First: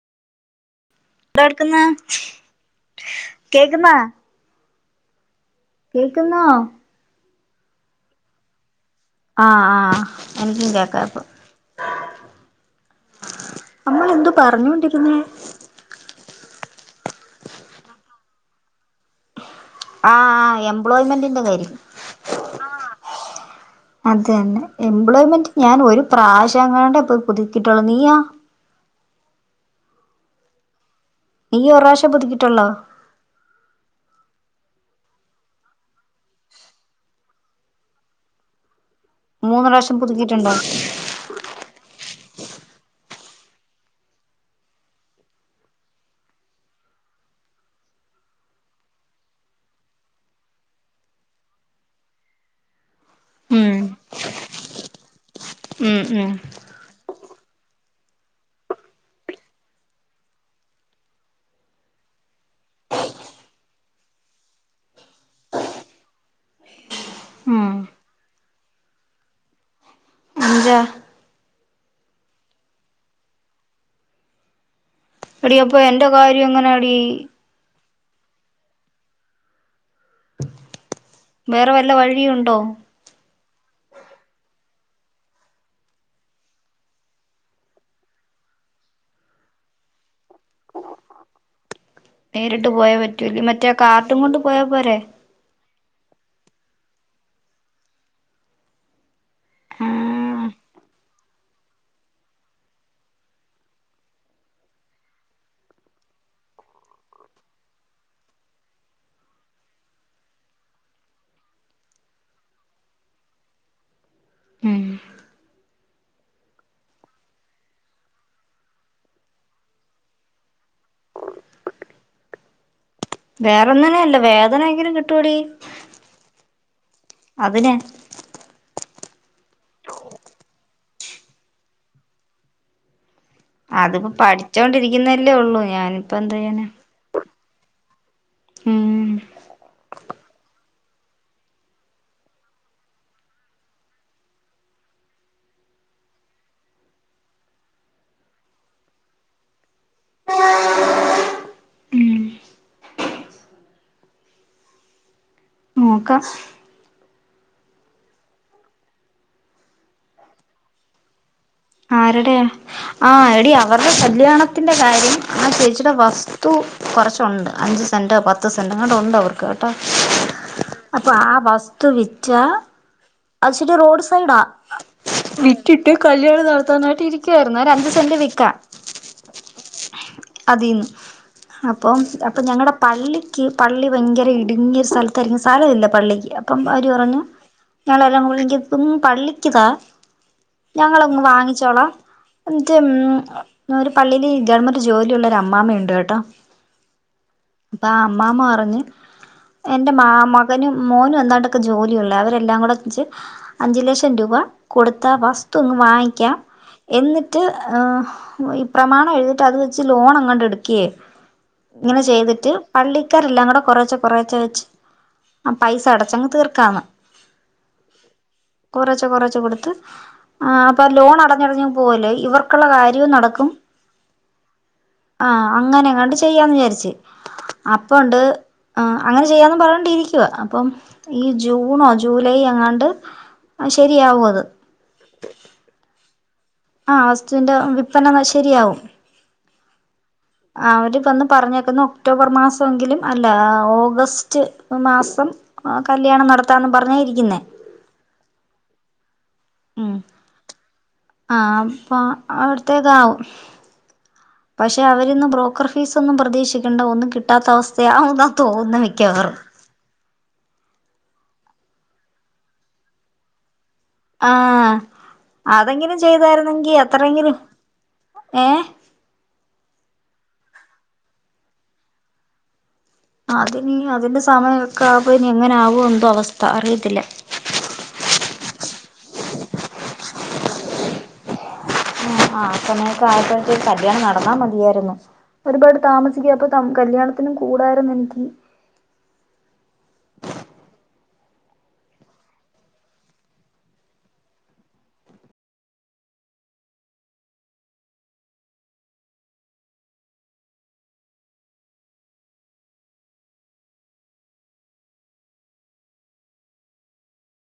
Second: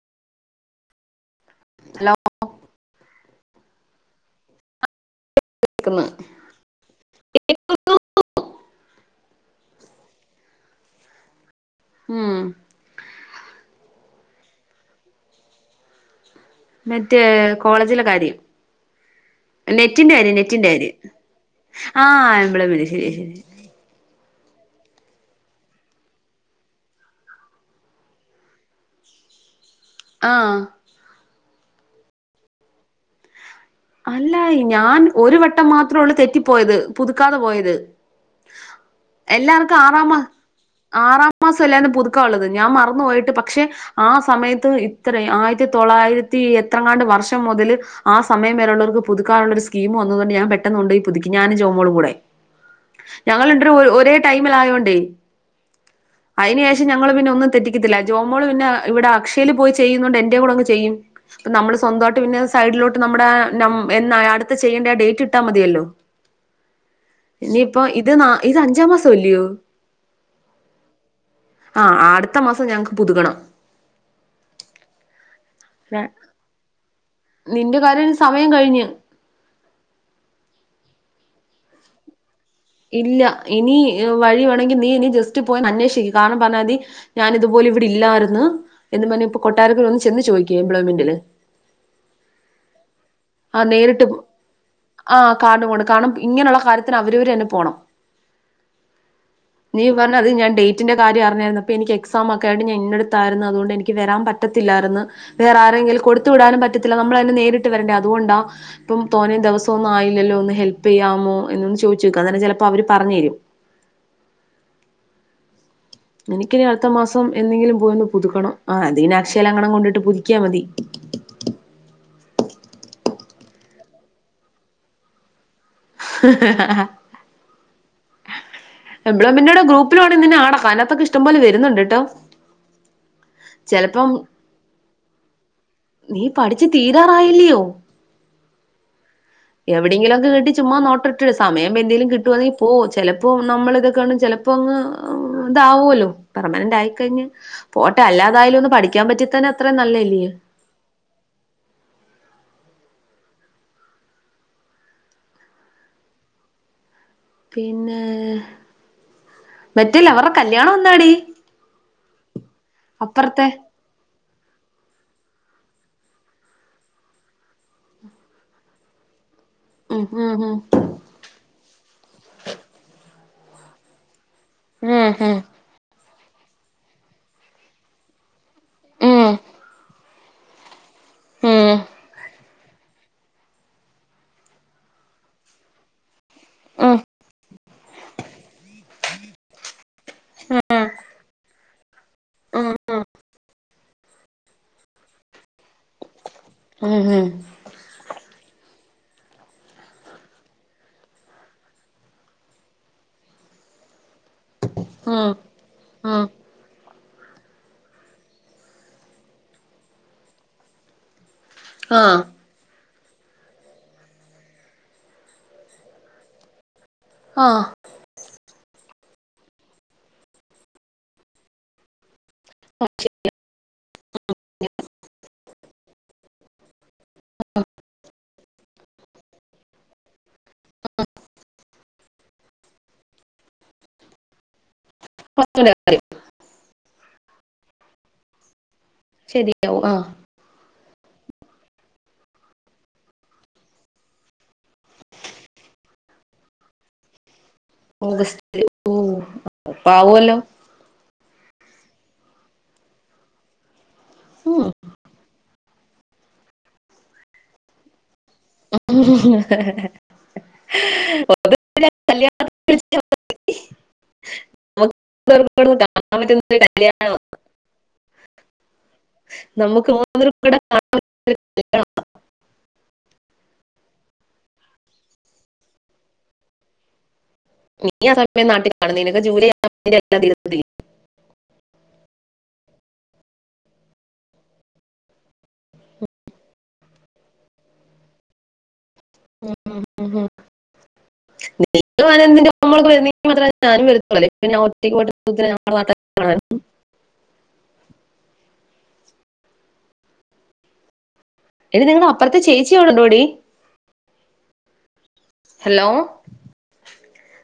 എന്താട്ക്കുന്നേ hello കേക്കുന്നോ കേക്ക്ന്ന് കേക്കുന്നോ ആഹ് ആഹ് എനിക്കും കേക്കാ ഇപ്പൊ ഉം നമ്മളെന്തു പറഞ്ഞോണ്ടിരുന്നേ മറ്റേ കോളേജിലെ കാര്യം നെറ്റിന്റെ കാര്യം ആഹ് നെറ്റിന്റെ കാര്യം എംപ്ലോയ്മെന്റിന്റെ കാര്യം ആഹ് നമ്മള് വിളി ശെരിയ ശെരിയ അത് തന്നെ എംപ്ലോയ്മെന്റ് ഞാന് ഒരു പ്രാവശംങ്ങാണ്ടെ പോയി പുതുക്കിയിട്ടുള്ളൂ നീയൊ ആഹ് നീ ഒരു പ്രാവശ്യം പുതുക്കീട്ടൊള്ളോ അല്ല ഞാൻ ഒരു വട്ടം മാത്രെള്ളൂ തെറ്റിപ്പോയത് പുതുക്കാതെ പോയത്. മൂന്ന് എല്ലാർക്കും പ്രാവശ്യം ആറാ മാ പുതുക്കിയിട്ടുണ്ടോ ആറാം മാസല്ലെന്നു പുതുക്കാ ഉള്ളത് ഞാൻ മറന്നു പോയിട്ട് പക്ഷെ ആ സമയത്ത് ഇത്രെ ആയിരത്തി തൊള്ളായിരത്തി എത്രങ്ങാണ്ട് വർഷം മുതല് ആ സമയത് ഉള്ളോർക്ക് പുതുക്കാനുള്ള ഒരു സ്കീം വന്നുത് കൊണ്ട്‌ ഞാൻ പെട്ടുന്ന് കൊണ്ട് പുതുക്കി ഞാനും ജോമോളും കൂടെ ഞങ്ങള് രണ്ട് പേ‌രും ഒരേ ടൈമിലായോണ്ടേ ഉം ഉം പിന്നെ ഞങ്ങള് പിന്നെ ഒന്നും തെറ്റിക്കത്തില്ല ജോമോള് പിന്നെ ഇവിടെ അക്ഷയില് പോയി ചെയ്യുന്നോണ്ട് എന്റേം കൂടങ്ങ് ചെയ്യും. അപ്പം നമ്മള് സ്വന്തായിട്ട് പിന്നെ സൈഡിലോട്ട് നമ്മടെ നമ് എന്നാ അടുത്ത ചെയ്യേണ്ട ആ ഡേറ്റ് ഇട്ടാ മതിയല്ലോ. ഉം ഇനിയിപ്പൊ ഇത് ന്നാ ഇത് അഞ്ചാം മാസം അല്ലെയോ അഞ്ചാ ആഹ് അടുത്ത മാസം ഞങ്ങക്ക് പുതുക്കണം എടി അപ്പൊ എന്റെ കാര്യം എങ്ങനാ ടീ നിന്റെ കാര്യം ഇനി സമയം കഴിഞ്ഞ് വേറെ വല്ല വഴിയും ഉണ്ടോ ഇല്ല ഇനി വഴി വേണെങ്കി നീ ഇനി ജസ്റ്റ് പോയി ഒന്ന് അന്വേഷിക്ക് കാരണം പറഞ്ഞാമതി ഞാനിതുപൊലെ ഇവിടെ ഇല്ലാരുന്നു എന്നും പറഞ്ഞ് ഇപ്പൊ കൊട്ടാരക്കര ഒന്ന് ചെന്ന് ചോദിക്ക് എംപ്ലോയ്മെന്റില്. നേരിട്ട് പോയാ പറ്റൂലെ ആഹ് മറ്റേ നേരിട്ട് കാർഡും ങ്ങൊണ്ട് പോയാ പോരെ ആഹ് കാർഡും കൊണ്ട് കാരണം ഇങ്ങനെള്ള കാര്യത്തിന് അവരവര് തന്നെ പോണം നീ പറഞ്ഞത് ആഹ് ഞൻ ഡേ റ്റിന്റെ കാര്യം അറിഞ്ഞാരുന്നു അപ്പോ ഇനി എക്സാം ഒക്കെ ആയിരുന്നു ഞൻ ഇന്നെടുത്തായിരുന്നു അതുകൊണ്ട് എനിക്ക് വരാൻ പറ്റത്തില്ലായിരുന്നു. വേറെ ആരെങ്കിലും കൊടുത്തു വിടാനും പറ്റത്തില്ല നമ്മള് ന്നെ നേരിട്ട് വരണ്ടേ അതുകൊണ്ടാ ഇപ്പം തോന്നേ ദിവസം ഒന്നും ആയില്ലല്ലോ ഒന്ന് ഹെൽപ്പ്യ്യാമോ എന്നൊന്ന് ചോയ്ച്ചോക്ക് അന്നേരം ചെലപ്പോ അവര് പറഞ്ഞേരും ഉം എനിക്കിനി അടുത്ത മാസം എന്നെങ്കിലും പോയൊന്ന് പുതുക്കണം ആ അത് പിന്നെ അക്ഷയിലെങ്ങാണ്ട്‌ കൊണ്ടിട്ട് പുതുക്കിയാ മതി വേറെന്നിനും അല്ല വേതനെങ്കിലും കിട്ടും ടീ അത് നെ എംപ്ലോയ്മെന്റിന്റെ ടെ ഗ്രൂപ്പില് വേണേ നിന്നെ ആഡാക്കാ അയ്‌നകത്തൊക്കെ ഇഷ്ടം പോലെ വരുന്ന്ണ്ട്ട്ടോ അത്പ്പോ പഠിച്ചോണ്ടിരിക്കുന്നല്ലേ ഉള്ളൂ ഞാനിപ്പ നീ എന്താ ചെയ്യാനാ പഠിച്ച് തീരാറായില്ലിയോ ഉം എവിടെയെങ്കിലും ഒക്കെ കട്ടി ചുമ്മാ നോട്ട് ഇട്ടു സമയം എന്തേലും കിട്ടു വാണങ്കിൽ പോവും ചിലപ്പോ നമ്മൾ ഇതെക്കെ ചില അപ്പ അങ്ങ് ഇതാവുല്ലോ? പെർമനന്റ് ആയിക്കഴിഞ്ഞ് പോട്ടെ അല്ലാതായാലും ഒന്ന് പഠിക്കാൻ പറ്റിയാൽത്തന്നെ അത്രയും നല്ലല്ലിയോ നോക്കാം പിന്നേ മറ്റേ ലവർടെ കല്യാണം എന്നാടി ആരുടെയാ ആഹ് അപ്പറത്തെ എടി അവരുടെ കല്യാണത്തിൻ്റെ കാര്യം ആ ചേച്ചിയുടെ വസ്തു കുറച്ചുണ്ട് അഞ്ച് സെന്റ് ഓ പത്ത് പത്ത് സെന്റ് എങ്ങാണ്ട് ഉണ്ട് അവർക്ക് കേട്ടോ ഉം ഉം അപ്പൊ ആ വസ്തു വിറ്റാ അത് ഇച്ചരി റോഡ് സൈഡാ ഉം റ്റിട്ട് കല്യാണം നടത്താനായിട്ട് ഇരിക്കുവായിരുന്നു അഞ്ച് സെന്റ് വിക്കാം ഉം അതീന്ന് ഉം അപ്പൊ അപ്പൊ ഞങ്ങടെ പള്ളിക്ക് പള്ളി ഭയങ്കര ഇടുങ്ങിയ സ്ഥലത്തായിരിക്കും സ്ഥലമില്ല പള്ളിക്ക്‌ അപ്പം അവര് ഉം പറഞ്ഞു ഞങ്ങളെല്ലാം ഉളികിക്കും പള്ളിക്കുതാ ഞങ്ങളങ്ങ് വാങ്ങിച്ചോളാം എന്നിട്ട് ഉം ഒരു പള്ളിയില് ഗവൺമെന്റ് ജോലിള്ള ഒരു അമ്മാമ്മ ഉണ്ട് കേട്ടോ ഉം ഹു അപ്പ അമ്മാമ്മ പറഞ്ഞു എൻ്റെ മാ മകനും മോനും എന്താണ്ടൊക്കെ ജോലിയുള്ള അവരെല്ലാരുകൂടെ അഞ്ചു ലക്ഷം രൂപ ഉം കൊടുത്ത് ഉം ആ ഉം ഉം വസ്തു അങ്ങ് വാങ്ങിക്കാം എന്നിട്ട് ഈ പ്രമാണം എഴുതിട്ട് അത് വെച്ച് ലോൺ എങ്ങാണ്ട് എടുക്കയേ ഇങ്ങനെ ആഹ് ചെയ്തിട്ട് പള്ളിക്കാരെല്ലാം കൂടെ കുറേച്ചേ കുറേച്ചേവെച്ച് ആ പൈസ അടച്ചങ്ങ് തീർക്കാന്ന് ആഹ് കൊറേച്ചേ കൊറേച്ചേകൊടുത്ത് ആഹ് അപ്പൊ ലോൺ അടഞ്ഞ് അടഞ്ഞ് അങ്ങ് പോവുല്ലോ ഇവർക്കുള്ള കാര്യവും നടക്കു ആ അങ്ങനെ എങ്ങാണ്ട് ചെയ്യാന്ന് വിചാരിച്ച് അപ്പോ ഉണ്ട് അങ്ങനെ ചെയ്യാന്ന് പറഞ്ഞോണ്ടിരിക്കുവ അപ്പം ഈ ജൂൺ ഒ ജൂലൈ എങ്ങാണ്ട് ശരിയാവും അത് [unintelligible] ആ വസ്തുവിന്റെ വില്പന ശരിയാവും ശരിയാവും ആ അവര് വന്ന് പറഞ്ഞേക്കുന്നു. ഒക്ടോബർ മാസം എങ്കിലും അല്ല ഓഗസ്റ്റ് മാസം ആ കല്യാണം നടത്താന്ന് പറഞ്ഞാ ഇരിക്കുന്നെ. ഓഗസ്റ്റില് ഉം ഇപ്പം ആവോല്ലോ? ആ അപ്പൊ അവിട്ത്തേക്ക് ആവും. ഉം പക്ഷെ അവരിന്ന് ബ്രോക്കർ ഫീസൊന്നും പ്രതീക്ഷിക്കെണ്ട. ഒന്നും കിട്ടാത്ത അവസ്ഥയാ എന്നാ തോന്നുന്നേ മിക്കവാറും [inaudible] [unintelligible] ഓഗസ്റ്റിലാണ് കല്യാണം ആ നമുക്ക് അതെങ്കിലും കാണാൻ പറ്റുന്ന ഒരു ചെയ്തായിരുന്നെങ്കി കല്യാണം അത്രെങ്കിലും. ഏ? നമുക്ക് മൂന്നുപേർ കൂടെ അത് ഇഞ് അതിന്റെ സമയൊക്കെ ആകുമ്പ ഇനി എങ്ങനെ ആവോ എന്തോ അവസ്ഥ അറിയത്തില്ല. നീ ആ സമയം നാട്ടിൽ കാണും. നിനക്ക് ജൂലൈ ആറാംതീയതി ആ ആ ആപ്പനേക്കാഴെക്കും ഒരു കല്യാണം നടന്നാ മതിയായിരുന്നു. ഒരുപാട് താമസിക്കും. അപ്പൊ കല്യാണത്തിനും കൂടായിരുന്നു എനിക്ക് ഉം ഉം ഹു [unintelligible] എടി നിങ്ങടെ അപ്പറ്ത്തെ ചേച്ചി അവിടെ ഉണ്ടോടി? ഹലോ